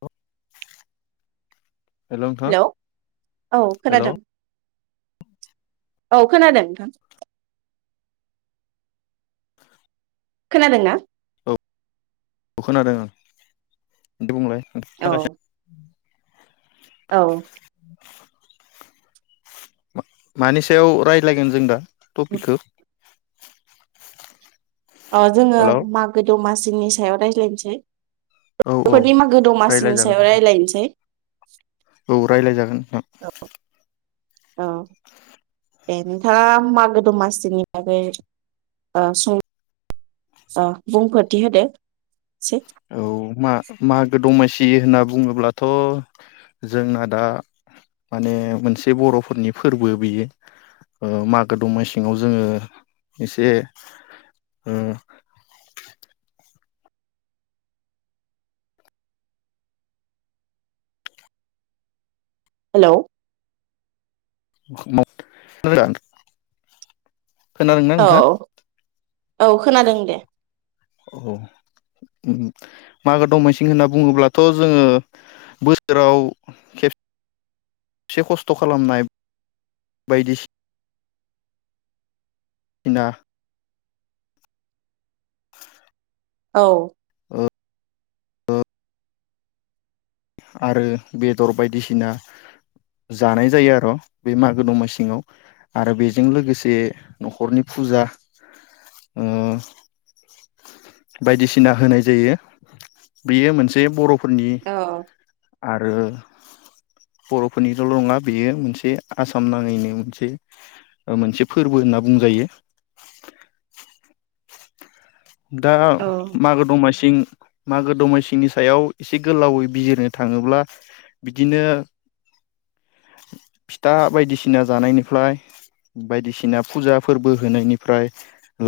औ। हेल' औ हेल' खोनादों। औ औ खोनादों नोंथां। खोनादों ना। खोनादों आं दे बुंलाय। [inaudible] औ औ। मानि सायाव रायज्लायगोन जों दा। टपिकखौ। अ जोङो हेल' औ मागो दमासि जनि सायाव रायज्लायनोसै औ बरफोरनि मागो दमासिनि रायज्लायजागोन सायाव रायज्लायनोसै। [unintelligible] औ रायज्लायजागोन न औ दे नोंथाङा मागो दमासिनि बागै ओ सुं ओ बुंफोरथि होदो। एसे औ मा मागो दमासि। बिदि होनना बुङोब्लाथ जोंना दा माने मोनसे बरफोरनि फोरबो बियो मागो दमासिआव जोङो एसे हेलौ। [unintelligible] खोनादोंना औ नोंथाङा औ खोनादों दे। औ मागो दमसि होनना बुङोब्लाथ' जोङो बोसोराव खेबसे एसे खस्थ खालामनाय बायदिसिना बिना औ। आरो बेदर बायदिसिना जानाय जायो आरो बे मागो दमासिङाव आरो बेजों लोगोसे न'खरनि फुजा ओ बायदिसिना होनाय जायो बेयो मोनसे बर' फोरनि औ आरो बर' फोरनिल' नङा बेयो मोनसे आसाम नाङैनो मोनसे मोनसे फोरबो होनना बुंजायो दा औ मागो दमासिं मागो दमासिंनि सायाव एसे गोलावै बिजिरनो थाङोब्ला बिदिनो फिथा बायदिसिना जानायनिफ्राय बायदिसिना फुजा फोरबो होनायनिफ्राय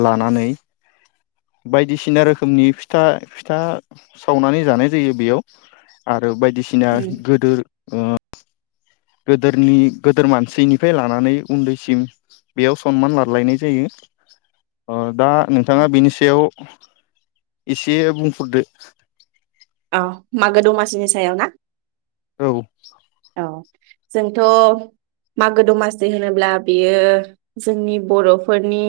लानानै बायदिसिना रोखोमनि फिथा फिथा सावनानै जानाय जायो बेयाव आरो आरो बायदिसिना उम गोदोर गोदोरनि गोदोर मानसिनिफ्राय लानानै उन्दैसिम बेयाव सनमान लालायनाय जायो। दा नोंथाङा बिनि सायाव एसे बुंफोरदो औ मागो दमासिनि सायाव ना औ। ओ जोंथ' मागो दमासि होनोब्ला बेयो जोंनि बर'फोरनि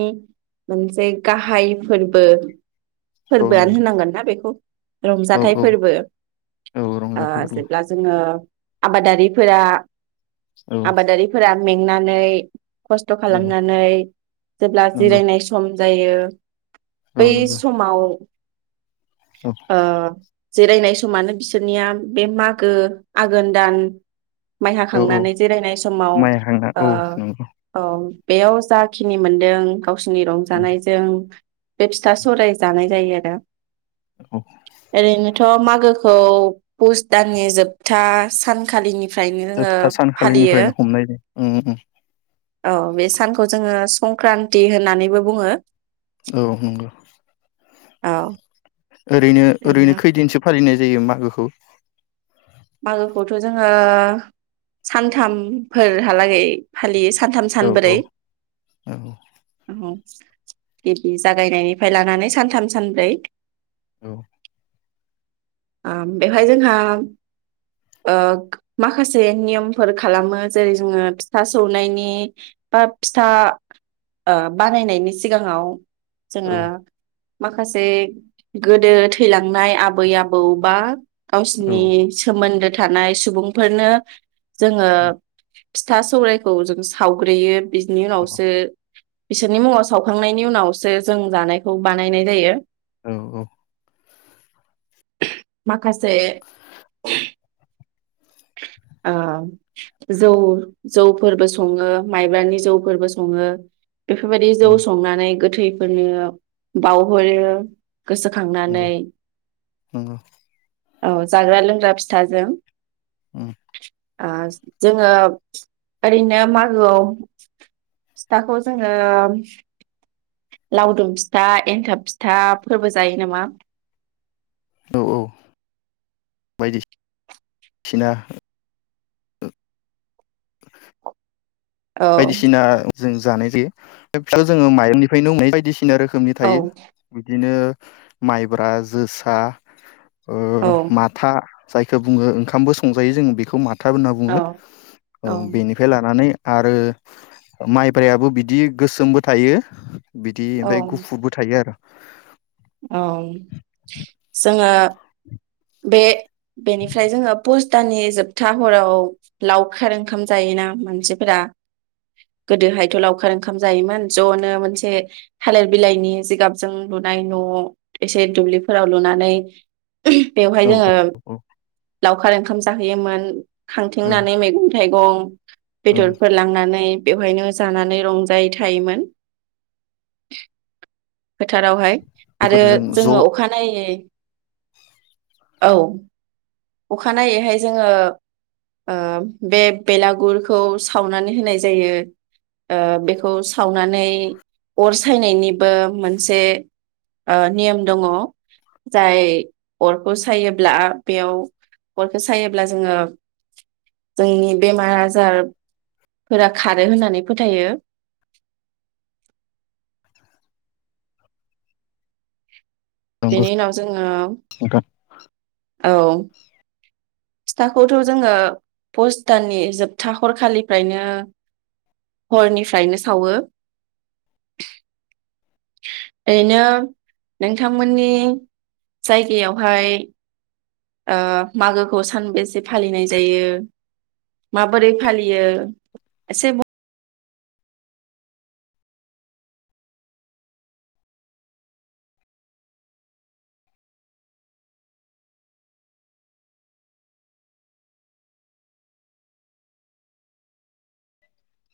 मोनसे गाहाय फोरबो औ फोरबोआनो नंगौ होनांगोनना बेखौ औ रंजाथाइ औ फोरबो औ ओ रंजाथाइ फोरबो जेब्ला जोङो आबादारिफोरा औ आबादारिफोरा मेंनानै खस्थ' औ खालामनानै जेब्ला नंगौ जिरायनाय सम जायो औ बै नंगौ समाव। औ ओ जिरायनाय समानो बिसोरनिया बे मागो आघोन दान माइ औ औ हाखांनानै जिरायनाय समाव माइ हांना औ ओ नंगौ ओ। बेयाव जाखिनि मोनदों गावसोरनि उम रंजानायजों बे फिथा सौराय जानाय जायो आरो। [unintelligible] औ ओरैनोथ' मागो [unintelligible] पुस दाननि जोबथा सानखालिनि फ्रायनो ओ जोबथा फालियो सानखालिनिफ्रायनो हमनाय जायो उम उम ओ बे सानखौ जोङो संक्रान्ति होननानैबो बुङो। औ नंगौ। औ ओरैनो ओरैनो खैदिनसो फालिनाय जायो मागोखौ मागोखौथ' जोङो सानथामफोरहालागै फालियो। सानथाम औ सानब्रै औ औ औ। गिबि जागायनायनिफ्राय लानानै सानथाम सानब्रै। औ। ओ बेवहाय जोंहा ओ माखासे नियमफोर खालामो जेरै जोङो फिथा सौनायनि बा फिथा ओ बानायनायनि सिगाङाव जोङो माखासे गोदो थैलांनाय आबै आबौ बा औ गावसिनि सोमोन्दो थानाय सुबुंफोरनो जोङो फिथा सौरायखौ जों सावग्रोयो। बिनि औ उनावसो बिसोरनि मुङाव सावखांनायनि उनावसो जों जानायखौ बानायनाय जायो। औ औ। माखासे [unintelligible] ओ जौ जौफोरबो सङो माइब्रानि जौफोरबो सङो। बेफोरबायदि औ जौ संनानै गोथैफोरनो बावउहरो। गोसोखांनानै नंगौ नंगौ औ जाग्रा लोंग्रा फिथाजों उम ओ जोङो ओरैनो मागोआव फिथाखौ जोङो लावदुम फिथा एन्थाब फिथाफोरबो जायो नामा औ औ बायदि सिना औ बायदिसिना जों जानाय जायो फिथाखौ जों माइरंनिफ्रायनो बायदिसि खिना रोखोमनि औ थायो बिदिनो माइब्रा जोसा औ ओ माथा जायखौ बुङो ओंखामबो संजायो जोङो बेखौ मा था होनना औ बुङो औ बेनिफ्राय लानानै आरो माइब्रायाबो बिदि गोसोमबो थायो। बिदि औ ओमफ्राय गुफुरबो थायो आरो औ जोङो बे बेनिफ्राय जोङो पस्थ दाननि जोबथा हराव लावखार ओंखाम जायोना मानसिफोरा गोदोहायथ' लावखार ओंखाम जायोमोन ज'नो मोनसे थालिर बिलाइनि जिगाबजों लुनाय न' एसे दुब्लिफोराव लुनानै बेवहाय औ जोङो लावखार ओंखाम जाहैयोमोन। औ खांथिंनानै मैगं थाइगं औ बेदरफोर लांनानै बेवहायनो जानानै रंजायै थायोमोन। फोथारावहाय आरो गुफुरजों ज' जोङो अखानायै औ अखानायैहाय जोङो ओ बे बेलागुरखौ सावनानै होनाय जायो ओ बेखौ सावनानै अर सायनायनिबो मोनसे ओ नियम दङ जाय अरखौ सायोब्ला बेयाव अरखो सायोब्ला जोङो जोंनि बेमार आजारफोरा खारो होननानै फोथायो। नंगौ बेनि उनाव जोङो नोंथां औ। फिथाखौथ' जोङो पस्थ दाननि जोबथा हरखालिफ्रायनो हरनिफ्रायनो सावो। ओरैनो नोंथांमोननि जायगायावहाय ओ मागोखौ सानबेसे फालिनाय जायो माबोरै फालियो एसे बु